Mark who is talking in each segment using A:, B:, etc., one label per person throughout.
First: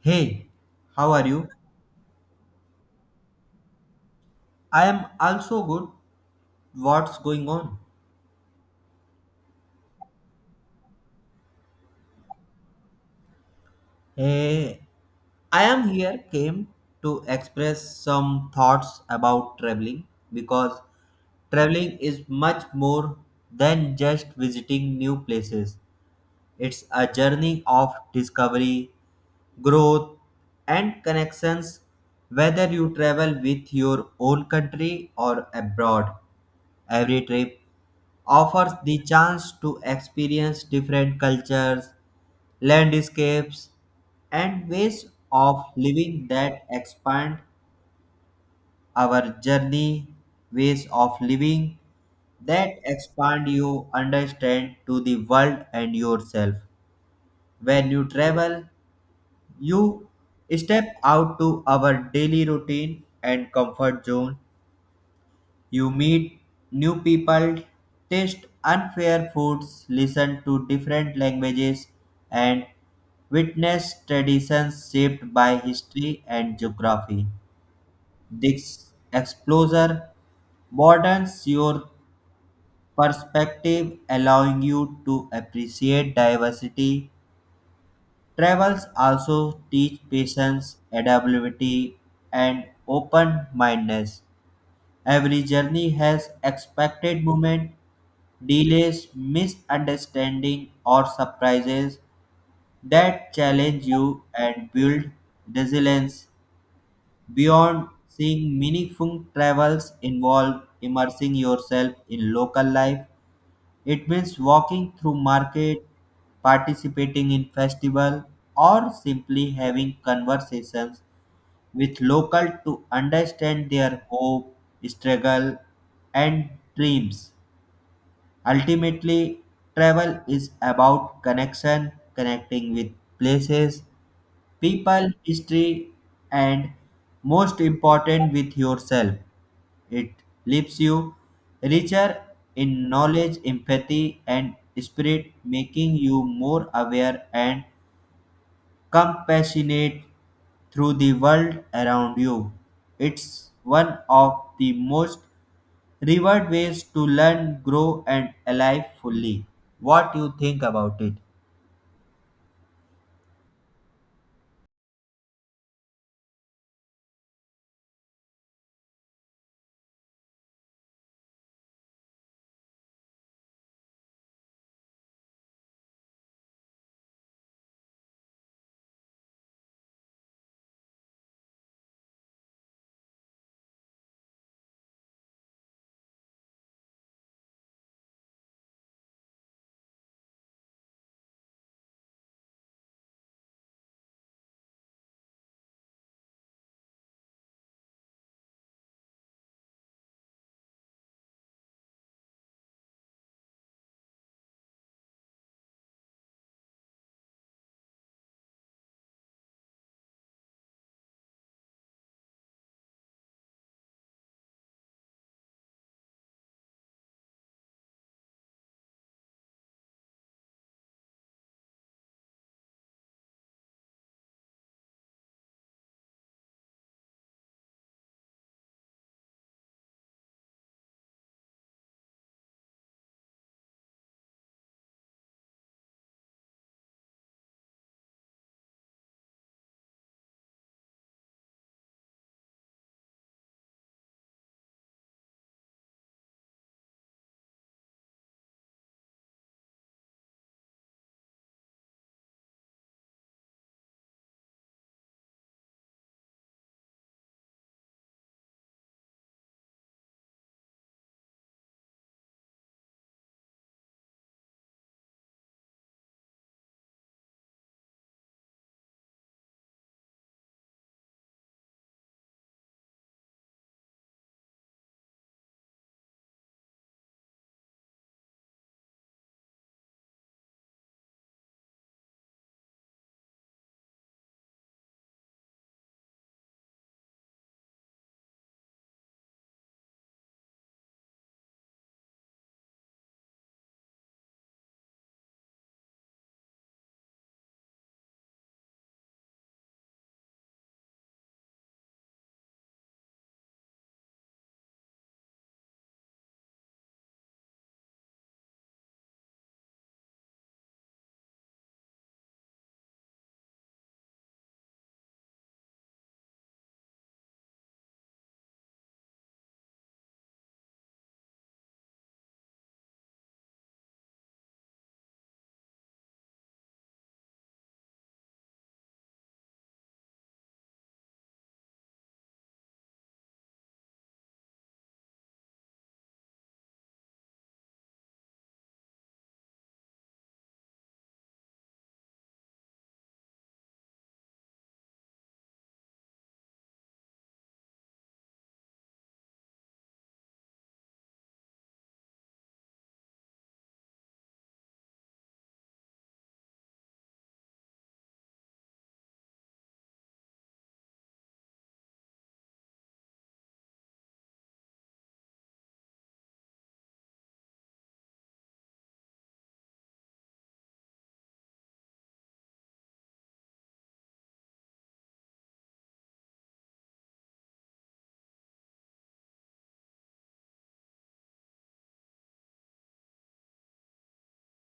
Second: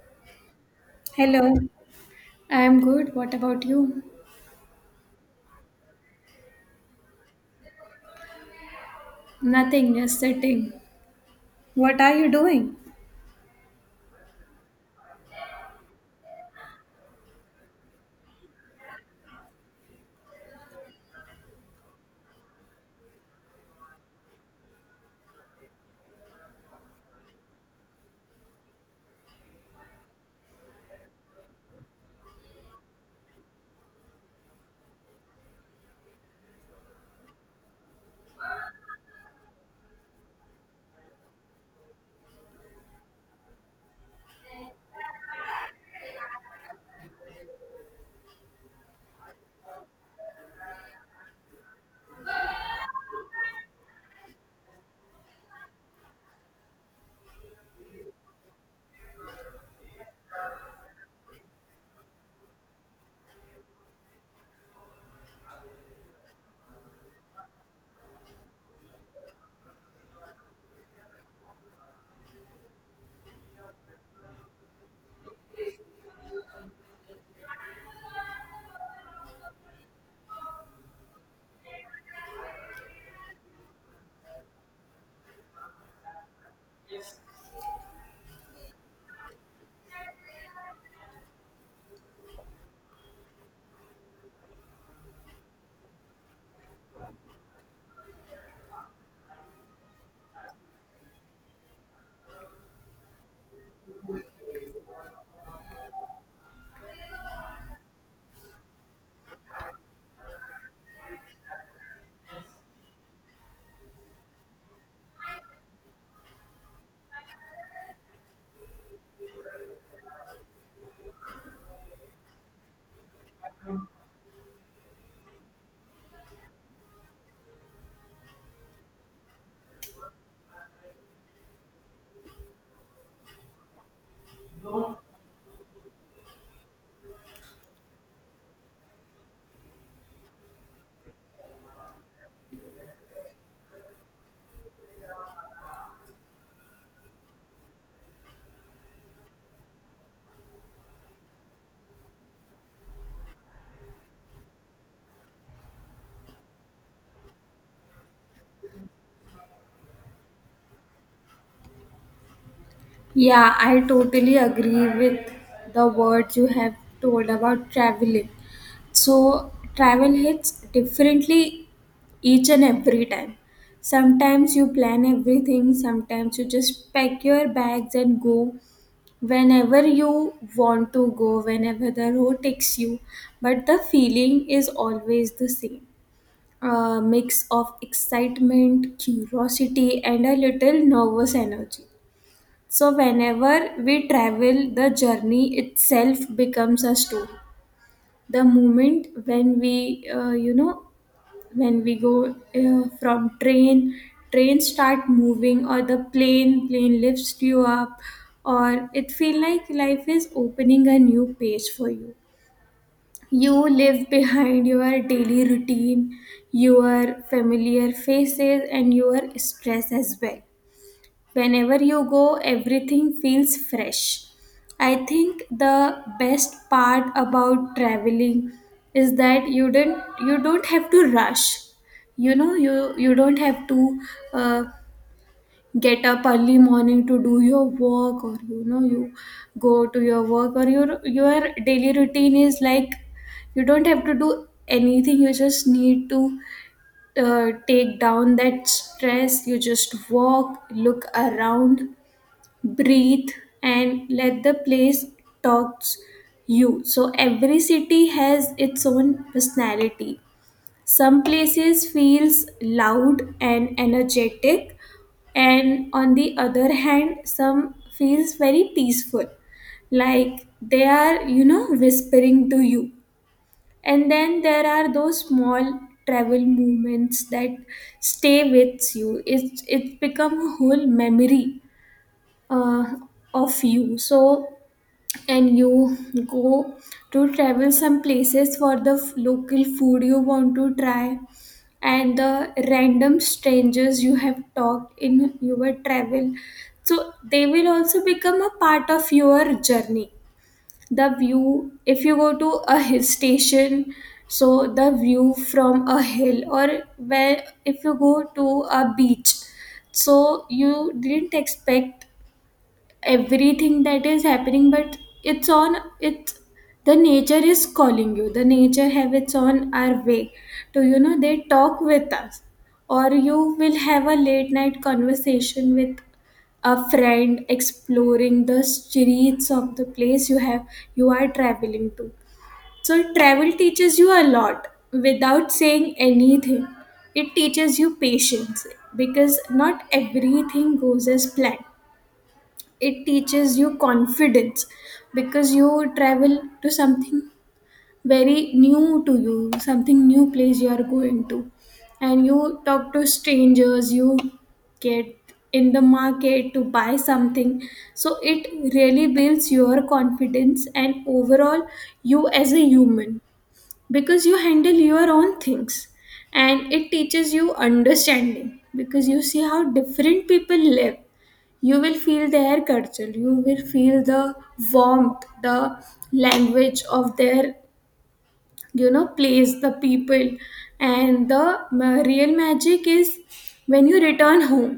A: Hey, how are you?
B: Hello, I'm good. What about you?
A: I am also good. What's going on?
B: Nothing, just sitting. What are you doing?
A: Hey, I am here came to express some thoughts about traveling because traveling is much more than just visiting new places. It's a journey of discovery, growth, and connections whether you travel with your own country or abroad. Every trip offers the chance to experience different cultures, landscapes, and ways of living that expand our journey, ways of living that expand you understand to the world and yourself. When you travel, you step out to our daily routine and comfort zone. You meet new people, taste unfair foods, listen to different languages, and witness traditions shaped by history and geography. This exposure broadens your perspective, allowing you to appreciate diversity. Travels also teach patience, adaptability, and open mindedness. Every journey has expected moment delays, misunderstanding, or surprises that challenge you and build resilience. Beyond seeing meaningful travels involve immersing yourself in local life, it means walking through market, participating in festival, or simply having conversations with local to understand their hope, struggle, and dreams. Ultimately, travel is about connection, connecting with places, people, history, and most important, with yourself. It leaves you richer in knowledge, empathy, and spirit, making you more aware and compassionate through the world around you. It's one of the most Reward ways to learn, grow, and alive fully. What you think about it?
B: Yeah, I totally agree with the words you have told about traveling. So, travel hits differently each and every time. Sometimes you plan everything, sometimes you just pack your bags and go whenever you want to go, whenever the road takes you. But the feeling is always the same. A mix of excitement, curiosity, and a little nervous energy. So, whenever we travel, the journey itself becomes a story. The moment when we, when we go from train start moving, or the plane lifts you up, or it feel like life is opening a new page for you. You live behind your daily routine, your familiar faces, and your stress as well. Whenever you go, everything feels fresh. I think the best part about traveling is that you don't have to rush. You know you don't have to uh, get up early morning to do your work, or you know you go to your work, or your daily routine is like you don't have to do anything, you just need to take down that stress. You just walk, look around, breathe, and let the place talks you. So every city has its own personality. Some places feels loud and energetic, and on the other hand some feels very peaceful, like they are, you know, whispering to you. And then there are those small travel moments that stay with you. It's become a whole memory uh, of you. So and you go to travel some places for the local food you want to try, and the random strangers you have talked in your travel. So they will also become a part of your journey. The view, if you go to a hill station, so the view from a hill, or where if you go to a beach, so you didn't expect everything that is happening, but it's on it's the nature is calling you. The nature have its own our way to, you know, they talk with us. Or you will have a late night conversation with a friend exploring the streets of the place you have you are traveling to. So travel teaches you a lot without saying anything. It teaches you patience, because not everything goes as planned. It teaches you confidence, because you travel to something very new to you, something new place you are going to, and you talk to strangers, you get in the market to buy something. So it really builds your confidence, and overall you as a human, because you handle your own things. And it teaches you understanding, because you see how different people live. You will feel their culture, you will feel the warmth, the language of their, you know, place, the people. And the real magic is when you return home.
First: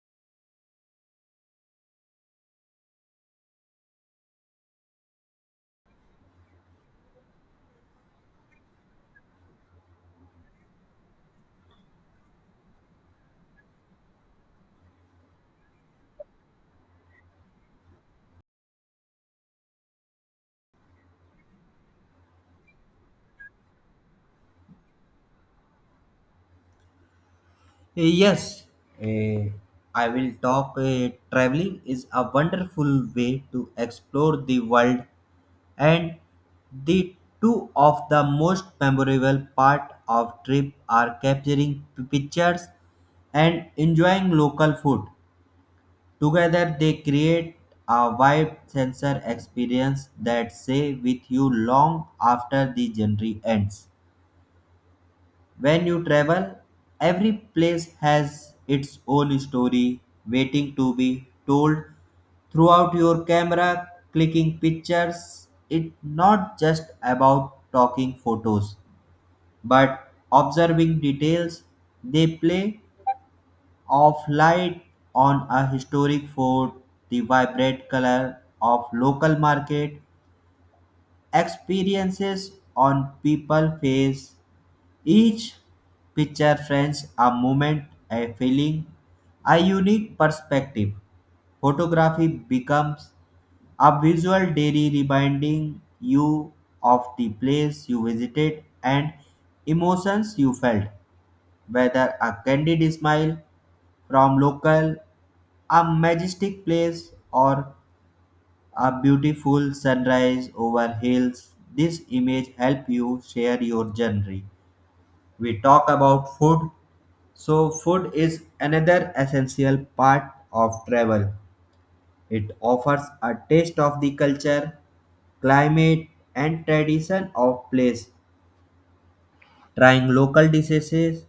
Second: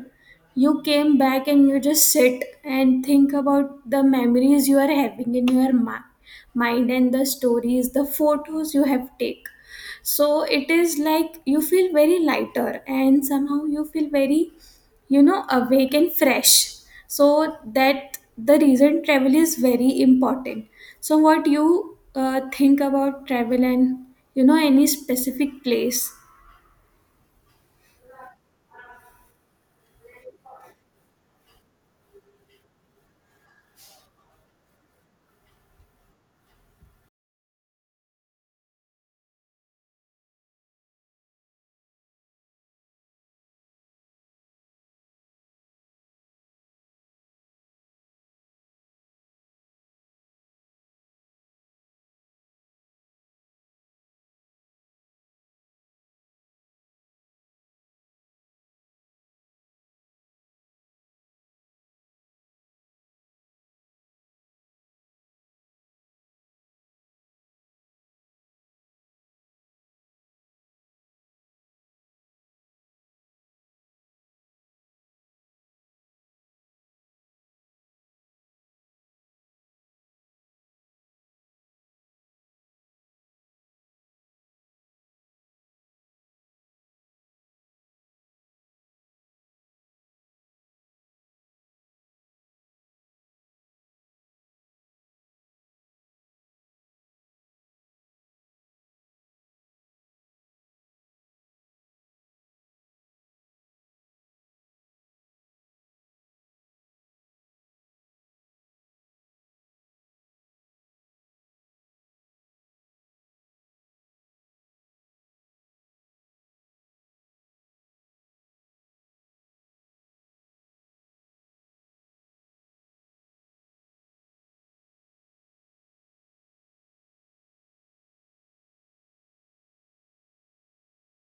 B: You came back and you just sit and think about the memories you are having in your mind, and the stories, the photos you have take. So it is like you feel very lighter, and somehow you feel very, you know, awake and fresh. So that the reason travel is very important. So what you think about travel, and, you know, any specific place?
A: Yes, eh, I will talk. Traveling is a wonderful way to explore the world, and the two of the most memorable part of trip are capturing pictures and enjoying local food. Together they create a wide sensor experience that stay with you long after the journey ends. When you travel, every place has its own story waiting to be told throughout your camera clicking pictures. It's not just about talking photos, but observing details they play of light on a historic fort, the vibrant color of local market experiences on people face. Each picture frames a moment, a feeling, a unique perspective. Photography becomes a visual diary reminding you of the place you visited and emotions you felt whether a candid smile from local, a majestic place, or a beautiful sunrise over hills. This image help you share your journey. We talk about food. So food is another essential part of travel. It offers a taste of the culture, climate, and tradition of place. Trying local dishes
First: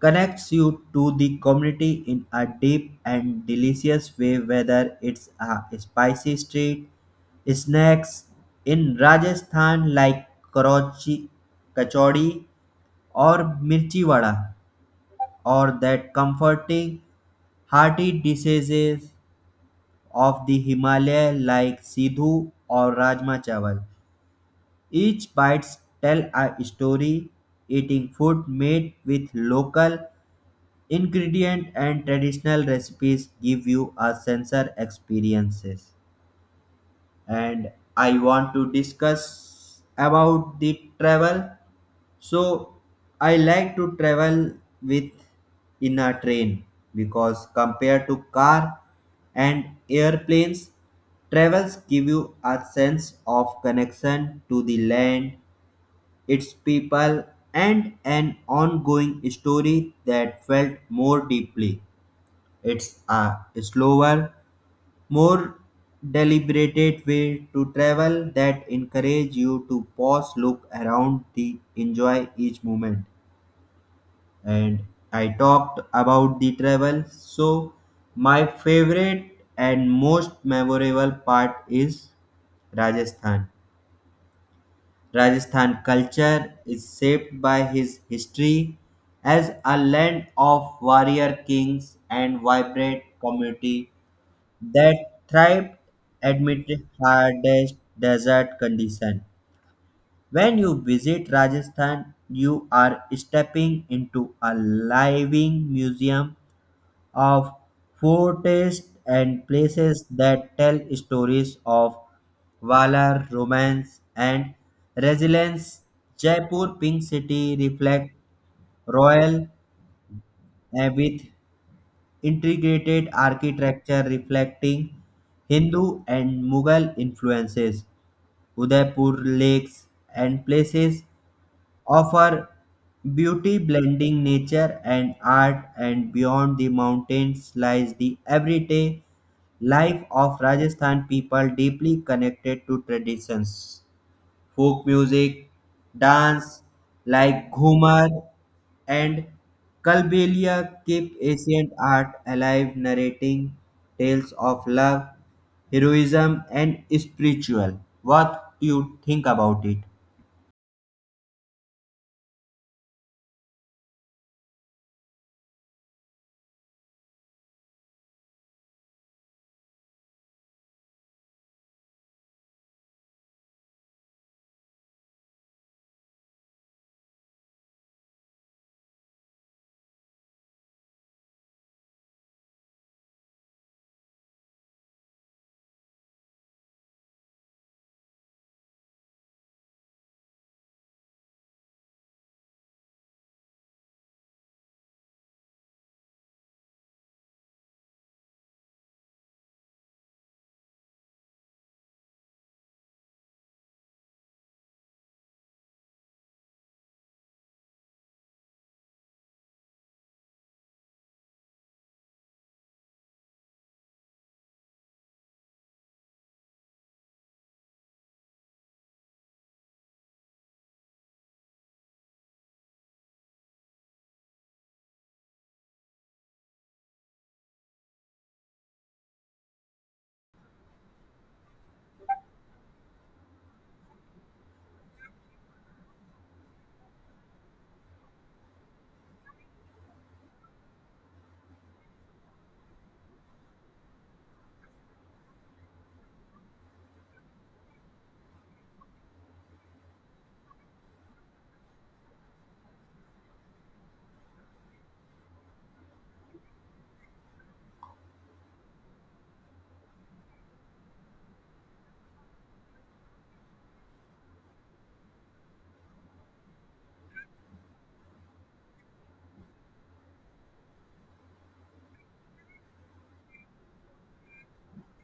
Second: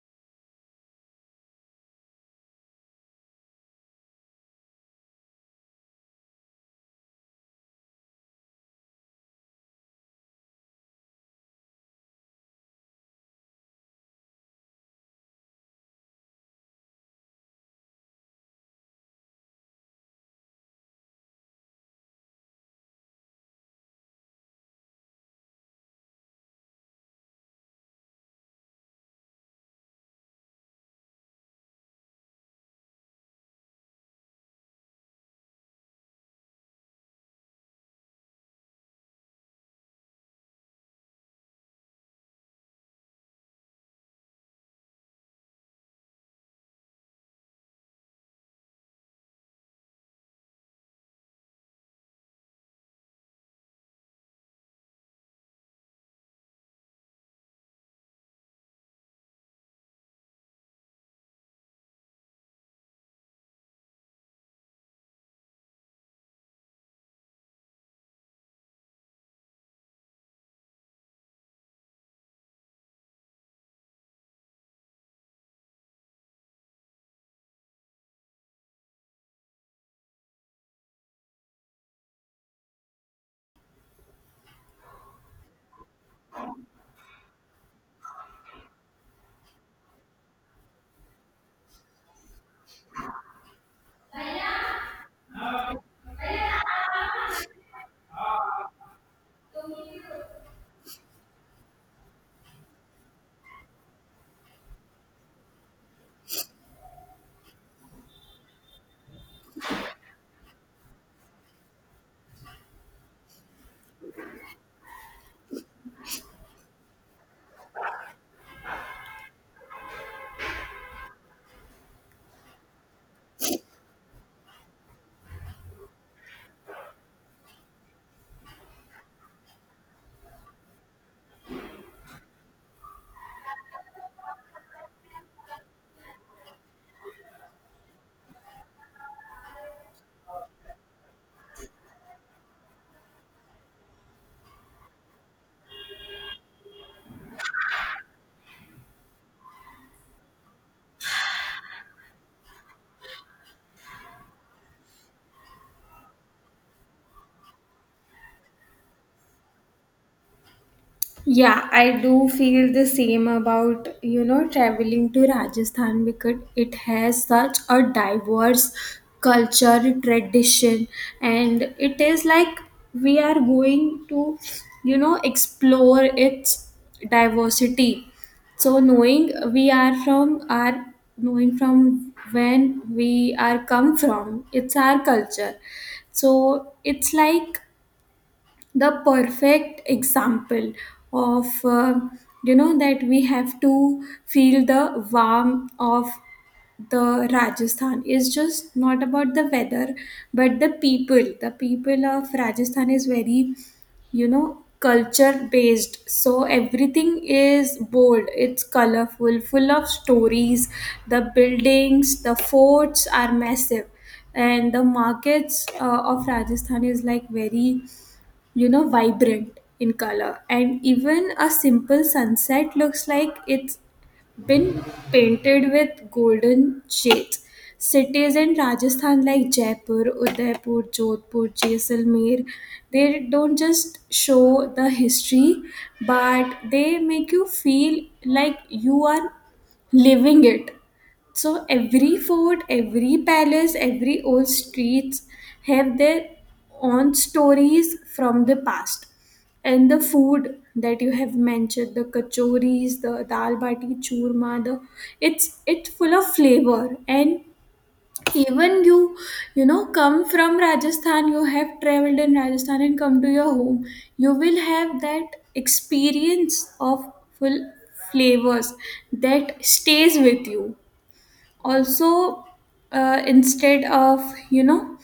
A: connects you to the community in a deep and delicious way, whether it's a spicy street snacks in Rajasthan like karachi, kachori, or mirchi vada, or that comforting hearty dishes of the Himalaya like sidhu or rajma chawal. Each bites tell a story. Eating food made with local ingredient and traditional recipes give you a sensor experiences. And I want to discuss about the travel. So I like to travel with in a train because compared to car and airplanes travels give you a sense of connection to the land, its people, and an ongoing story that felt more deeply. It's a slower, more deliberated way to travel that encourage you to pause, look around, the enjoy each moment. And I talked about the travel, so my favorite and most memorable part is Rajasthan. Rajasthan culture is shaped by his history as a land of warrior kings and vibrant community that thrived amid hardest desert conditions. When you visit Rajasthan, you are stepping into a living museum of forts and places that tell stories of valor, romance, and resilience. Jaipur Pink City reflects royal with integrated architecture reflecting Hindu and Mughal influences. Udaipur lakes and places offer beauty blending nature and art, and beyond the mountains lies the everyday life of Rajasthan people deeply connected to traditions, folk music, dance like Ghumar and Kalbelia keep ancient art alive, narrating tales of love, heroism, and spiritual. What do you think about it?
B: Yeah, I do feel the same about, you know, traveling to Rajasthan, because it has such a diverse culture, tradition, and it is like we are going to, you know, explore its diversity. So knowing we are from our knowing from when we are come from, it's our culture. So it's like the perfect example of, you know, that we have to feel the warmth of the Rajasthan is just not about the weather, but the people, the people of Rajasthan is very, you know, culture based. So everything is bold, it's colorful, full of stories. The buildings, the forts are massive, and the markets of Rajasthan is like very, you know, vibrant in color. And even a simple sunset looks like it's been painted with golden shades. Cities in Rajasthan like Jaipur, Udaipur, Jodhpur, Jaisalmer, they don't just show the history, but they make you feel like you are living it. So every fort, every palace, every old streets have their own stories from the past. And the food that you have mentioned, the kachoris, the dal bati churma, the it's full of flavor. And even you, you know, come from Rajasthan, you have traveled in Rajasthan and come to your home, you will have that experience of full flavors that stays with you. Also, instead of, you know,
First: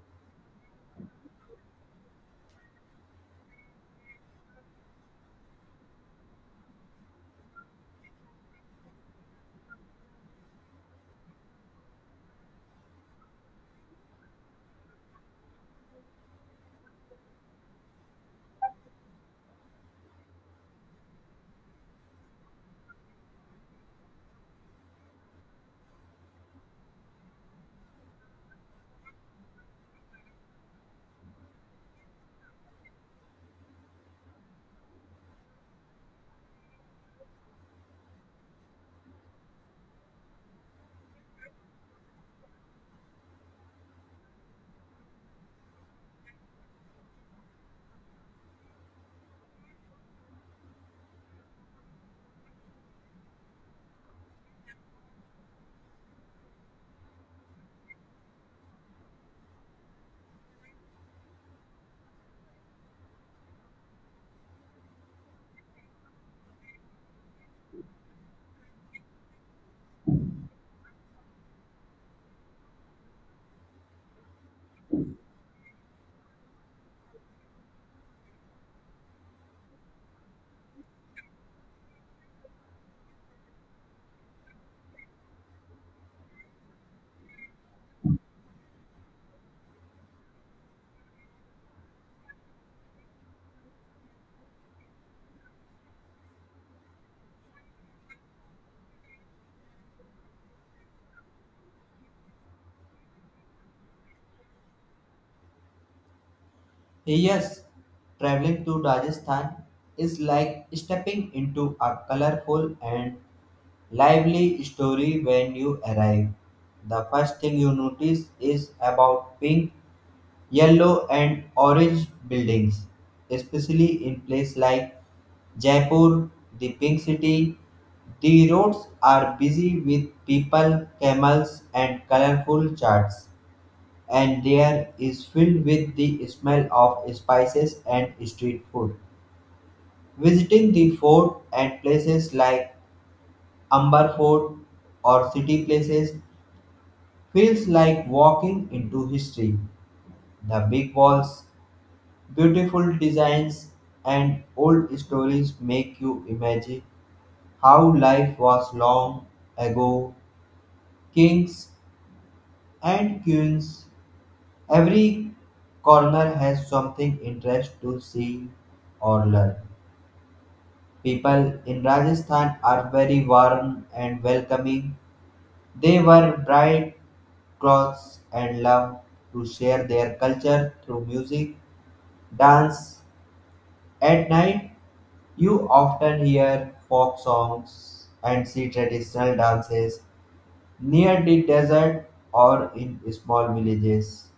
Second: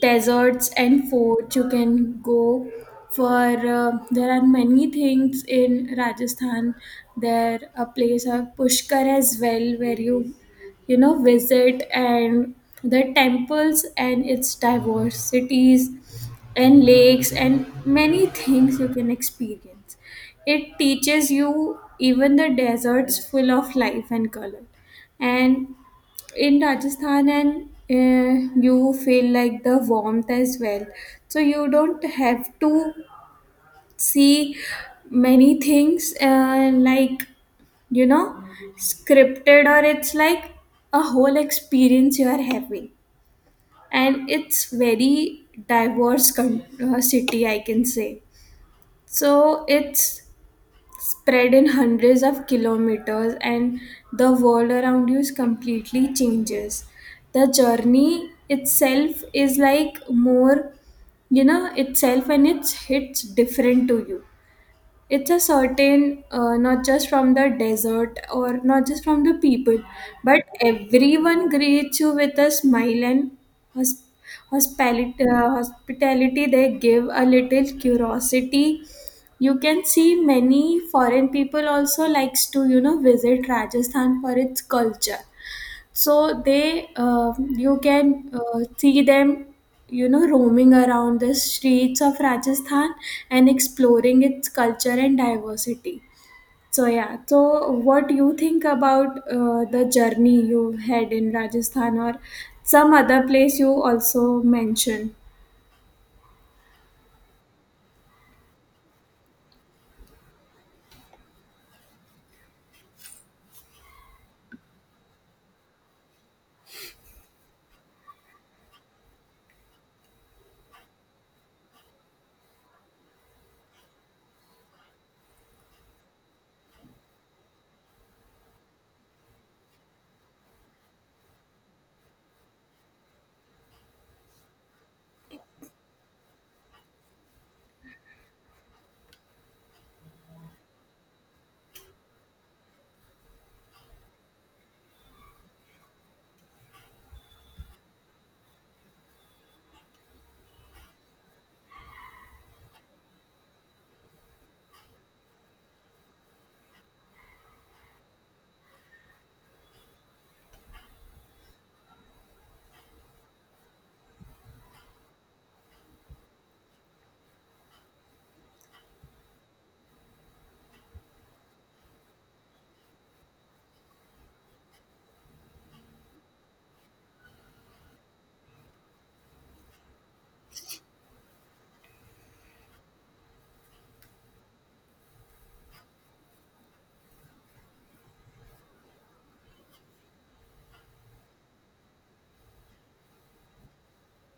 B: deserts and forts, you can go for, there are many things in Rajasthan. There a place of Pushkar as well, where you know, visit, and the temples and its diversities and lakes and many things you can experience. It teaches you even the deserts full of life and color. And in Rajasthan, and you feel like the warmth as well. So you don't have to see many things like, you know, scripted, or it's like a whole experience you are having. And it's very diverse city, I can say. So it's spread in hundreds of kilometers, and the world around you is completely changes. The journey itself is like more, you know, itself, and it's hits different to you. It's a certain, not just from the desert or not just from the people, but everyone greets you with a smile and hosp- hospitality, hospitality they give, a little curiosity. You can see many foreign people also likes to, you know, visit Rajasthan for its culture. So they, you can, see them, you know, roaming around the streets of Rajasthan and exploring its culture and diversity. So yeah, so what do you think about the journey you had in Rajasthan or some other place you also mentioned?
A: Yes, traveling to Rajasthan is like stepping into a colorful and lively story when you arrive. The first thing you notice is about being yellow and orange buildings, especially in places like Jaipur, the Pink City. The roads are busy with people, camels, and colorful charts, and there is filled with the smell of spices and street food. Visiting the fort and places like Amber Fort or city places feels like walking into history. The big walls, beautiful designs, and old stories make you imagine how life was long ago. Kings and queens, every corner has something interesting to see or learn. People in Rajasthan are very warm and welcoming. They wear bright clothes and love to share their culture through music, dance. At night you often hear folk songs and see traditional dances near the desert or in small villages.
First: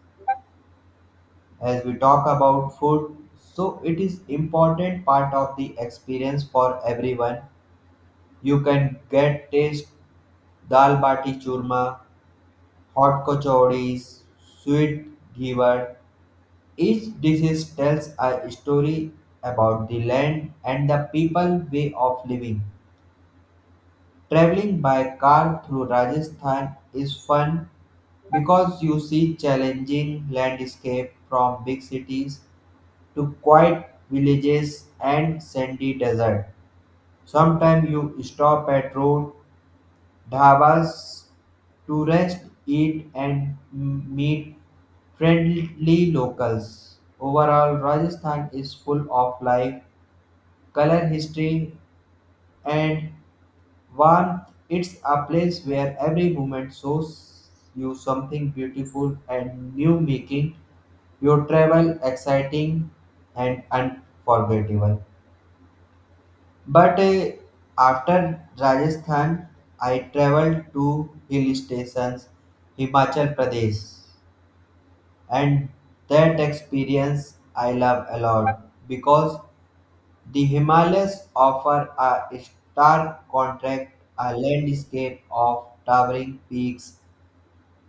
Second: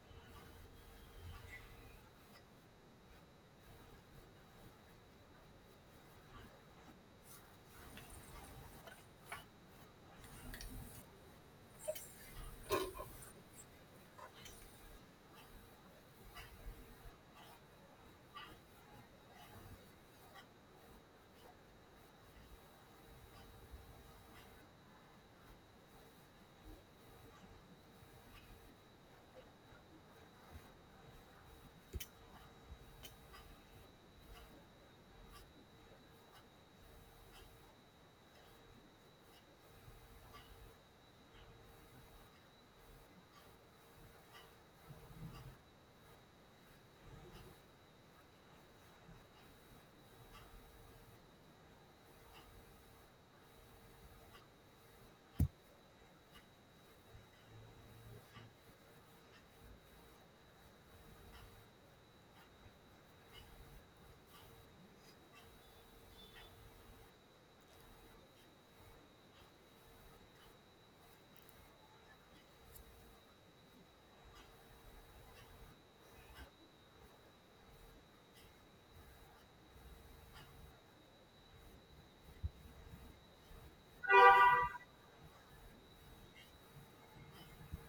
A: As we talk about food, so it is important part of the experience for everyone. You can get taste dal bati churma, hot kachoris, sweet giver. Each dish tells a story about the land and the people way of living. Traveling by car through Rajasthan is fun because you see challenging landscape from big cities to quiet villages and sandy desert. Sometimes you stop at road dhabas to rest, eat, and meet friendly locals. Overall, Rajasthan is full of life, color, history, and One, it's a place where every moment shows you something beautiful and new, making your travel exciting and unforgettable. But after Rajasthan, I traveled to hill stations, Himachal Pradesh, and that experience I love a lot because the Himalayas offer a stark contrast, a landscape of towering peaks,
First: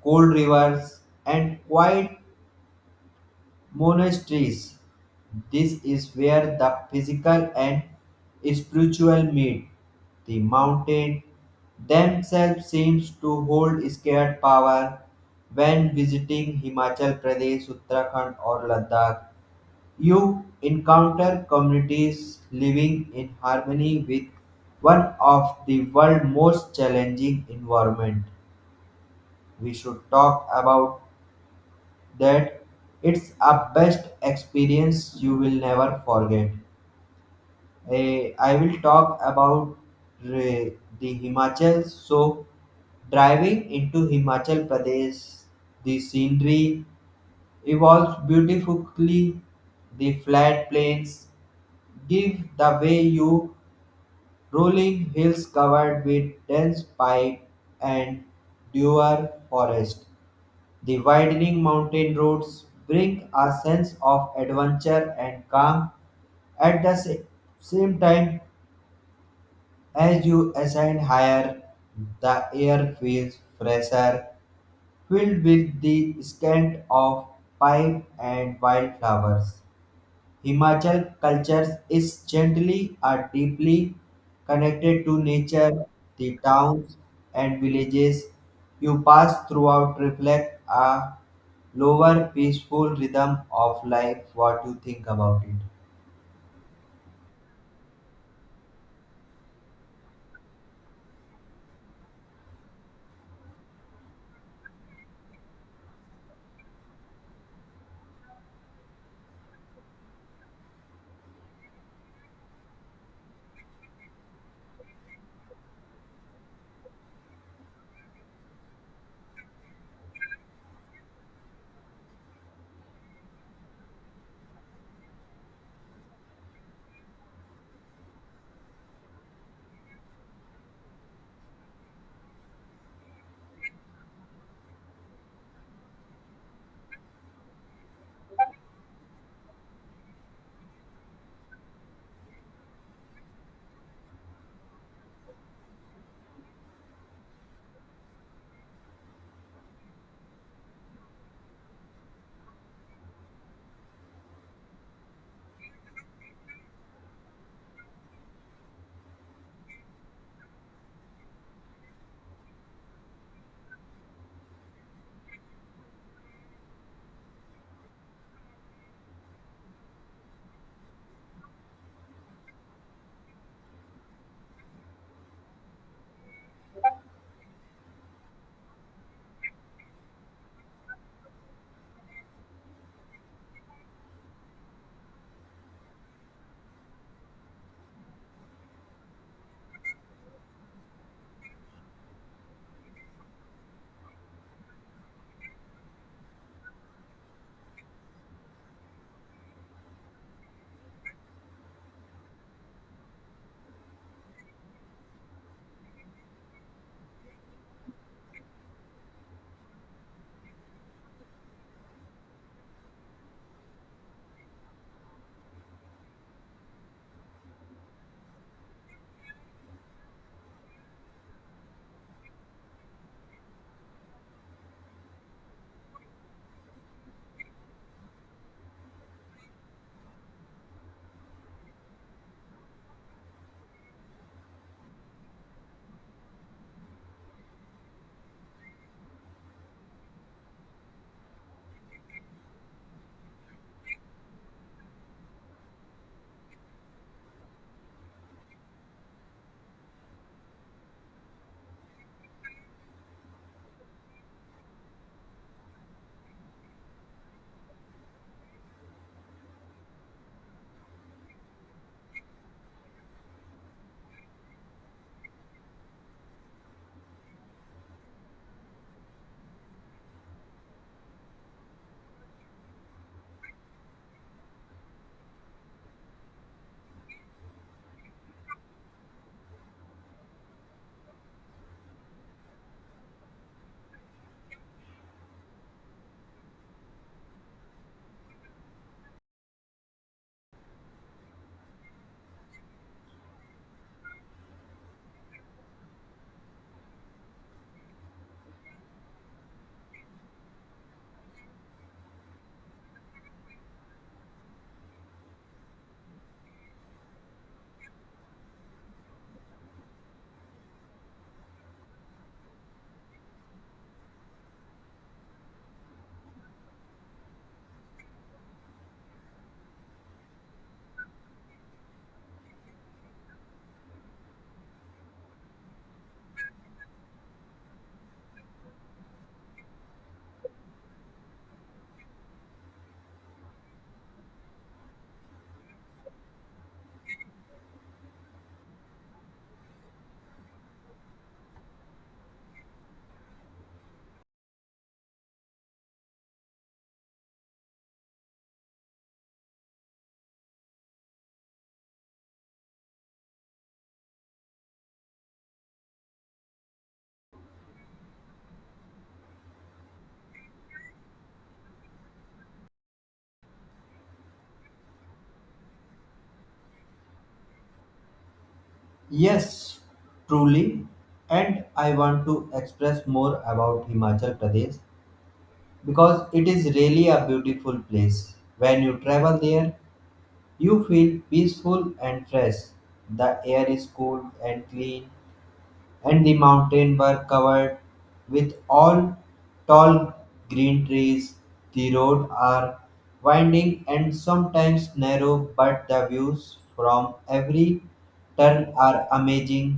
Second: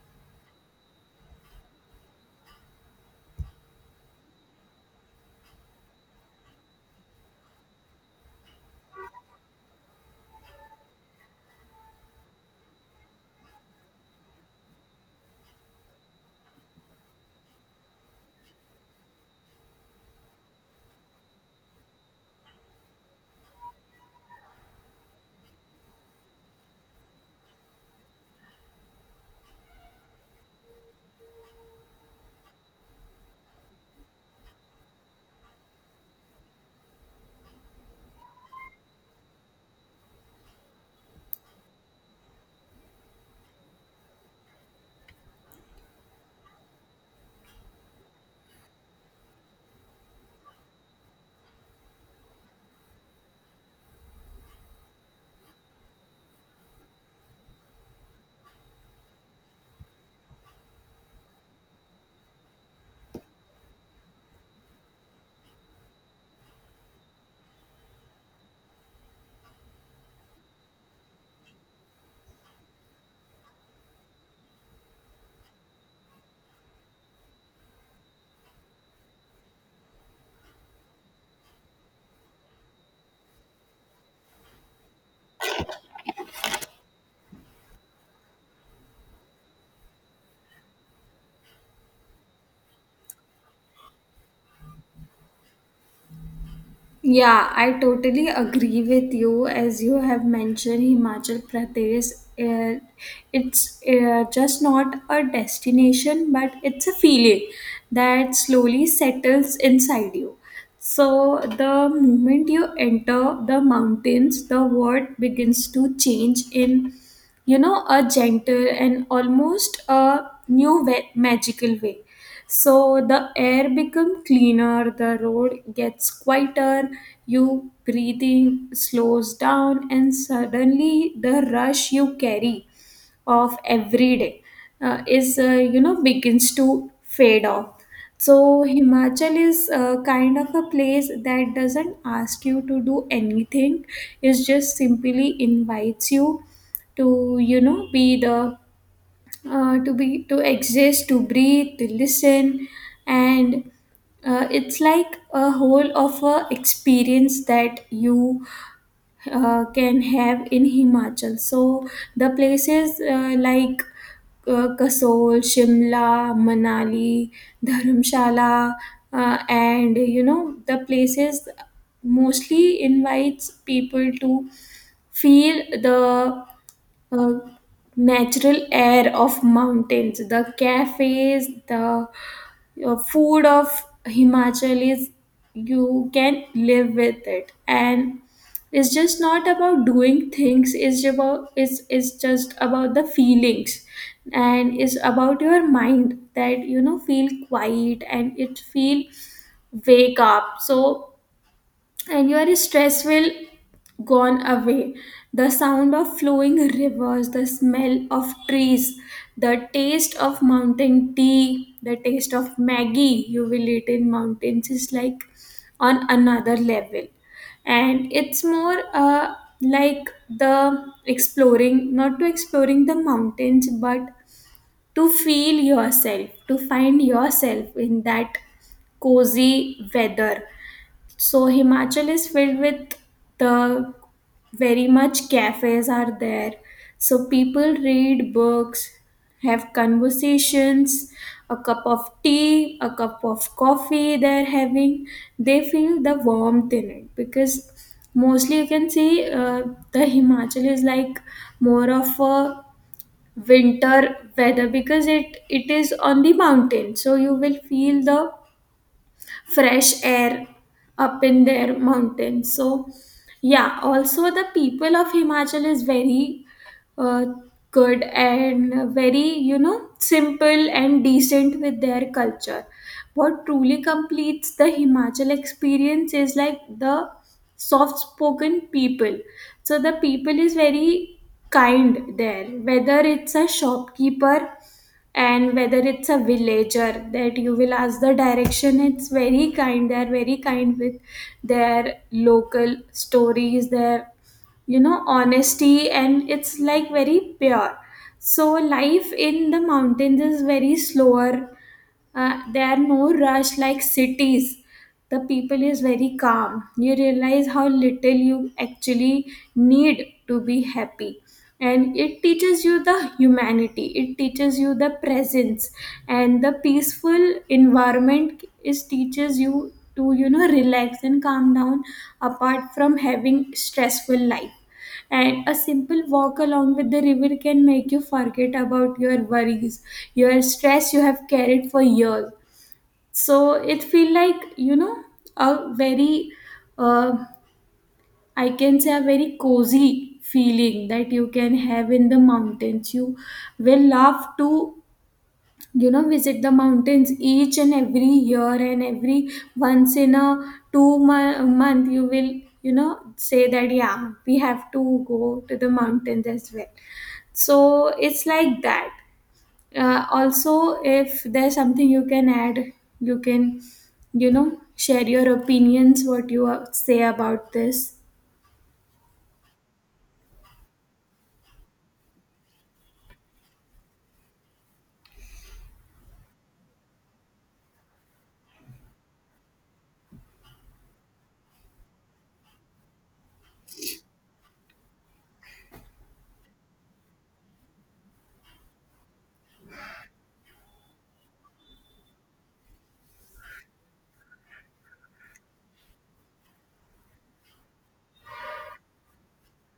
A: cool rivers, and quiet monasteries. This is where the physical and spiritual meet. The mountain themselves seems to hold scared power when visiting Himachal Pradesh, Uttarakhand, or Ladakh. You encounter communities living in harmony with one of the world's most challenging environment. We should talk about that. It's a best experience you will never forget. I will talk about re- the Himachal. So, driving into Himachal Pradesh, the scenery evolves beautifully. The flat plains give the way you rolling hills covered with dense pine and dewar forest. The widening mountain roads bring a sense of adventure and calm at the same time. As you ascend higher, the air feels fresher, filled with the scent of pine and wildflowers. Himachal culture is gently or deeply connected to nature, the towns and villages you pass throughout reflect a lower peaceful rhythm of life. What you think about it?
B: Yeah, I totally agree with you. As you have mentioned, Himachal Pradesh, uh, it's just not a destination, but it's a feeling that slowly settles inside you. So, the moment you enter the mountains, the world begins to change in, you know, a gentle and almost a new, way, magical way. So the air become cleaner, the road gets quieter, you breathing slows down, and suddenly the rush you carry of every day is you know begins to fade off. So Himachal is, kind of a place that doesn't ask you to do anything. It just simply invites you to, you know, be the, to be, to exist, to breathe, to listen, and it's like a whole of a experience that you can have in Himachal. So the places, like Kasol, Shimla, Manali, Dharamshala, and, you know, the places mostly invites people to feel the uh, natural air of mountains, the cafes, the food of Himachalis, you can live with it. And it's just not about doing things, it's about it's just about the feelings, and it's about your mind that, you know, feel quiet and it feel wake up. So and your stress will gone away. The sound of flowing rivers, the smell of trees, the taste of mountain tea, the taste of maggie you will eat in mountains is like on another level. And it's more, like the exploring, not to exploring the mountains, but to feel yourself, to find yourself in that cozy weather. So Himachal is filled with the very much cafes are there. So people read books, have conversations, a cup of tea, a cup of coffee they're having. They feel the warmth in it. Because mostly you can see, the Himachal is like more of a winter weather, because it is on the mountain. So you will feel the fresh air up in their mountains. So, yeah, also the people of Himachal is very, uh, good and very, you know, simple and decent with their culture. What truly completes the Himachal experience is like the soft spoken people. So the people is very kind there, whether it's a shopkeeper and whether it's a villager that you will ask the direction. It's very kind, they are very kind, with their local stories, their, you know, honesty, and it's like very pure. So life in the mountains is very slower, there are no rush like cities. The people is very calm, you realize how little you actually need to be happy. And it teaches you the humanity, it teaches you the presence. And the peaceful environment is teaches you to, you know, relax and calm down, apart from having stressful life. And a simple walk along with the river can make you forget about your worries, your stress you have carried for years. So it feel like, you know, a very, uh, I can say a very cozy feeling that you can have in the mountains. You will love to, you know, visit the mountains each and every year, and every once in a two month you will, you know, say that yeah we have to go to the mountains as well. So it's like that, also if there's something you can add, you can, you know, share your opinions. What you say about this?
A: Yes, truly. And I want to express more about Himachal Pradesh because it is really a beautiful place. When you travel there, you feel peaceful and fresh. The air is cool and clean, and the mountains were covered with all tall green trees. The roads are winding and sometimes narrow, but the views from every turn are amazing.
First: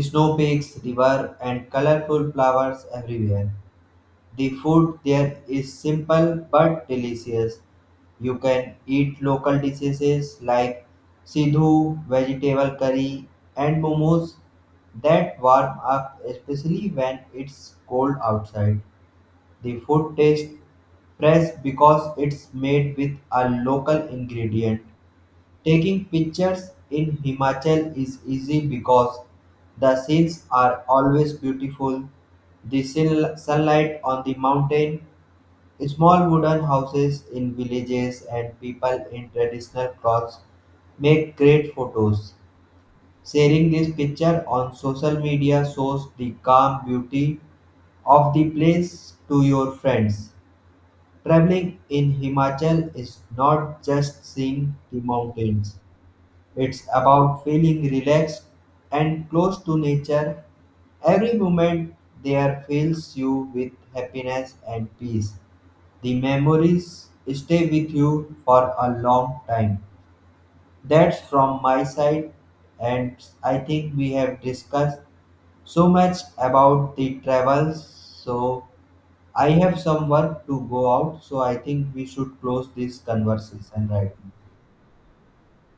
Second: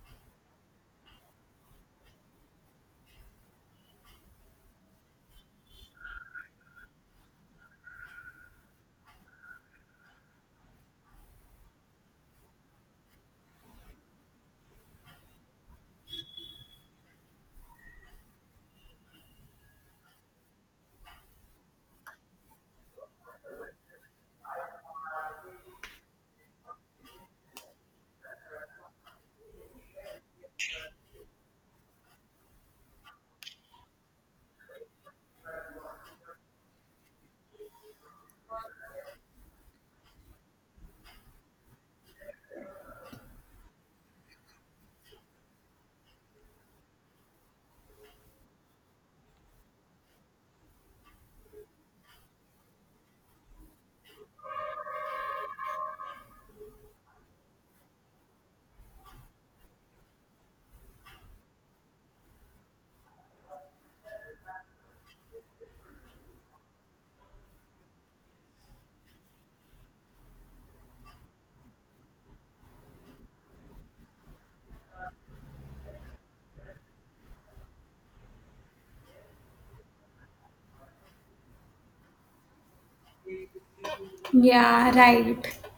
A: Snow peaks, river, and colorful flowers everywhere. The food there is simple but delicious. You can eat local dishes like sidhu, vegetable curry, and momos that warm up, especially when it's cold outside. The food tastes fresh because it's made with a local ingredient. Taking pictures in Himachal is easy because the scenes are always beautiful. The sunlight on the mountain, small wooden houses in villages, and people in traditional clothes make great photos. Sharing this picture on social media shows the calm beauty of the place to your friends. Traveling in Himachal is not just seeing the mountains, it's about feeling relaxed and close to nature. Every moment there fills you with happiness and peace. The memories stay with you for a long time. That's from my side, and I think we have discussed so much about the travels. So, I have some work to go out, so I think we should close this conversation right now.
B: Yeah, right.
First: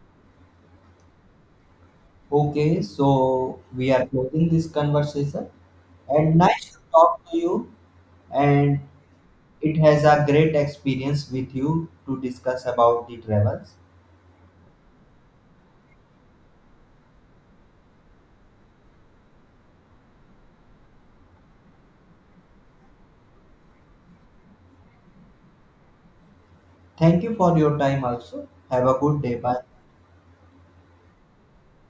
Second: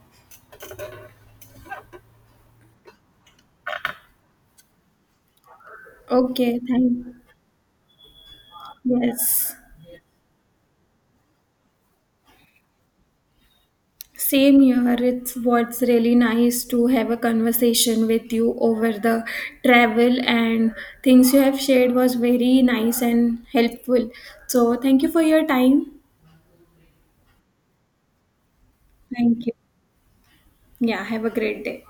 A: Okay, so we are closing this conversation and
B: Okay,
A: nice to
B: thank.
A: talk to you, and
B: Yes.
A: it has a great experience with you to discuss about the travels.
B: Same here, it's what's really nice to have a conversation with you over the travel, and things you have shared was very nice and helpful. So thank you for your time.
A: Thank you for your time also. Have a good day.
B: Thank you.
A: Bye.
B: Yeah, have a great day.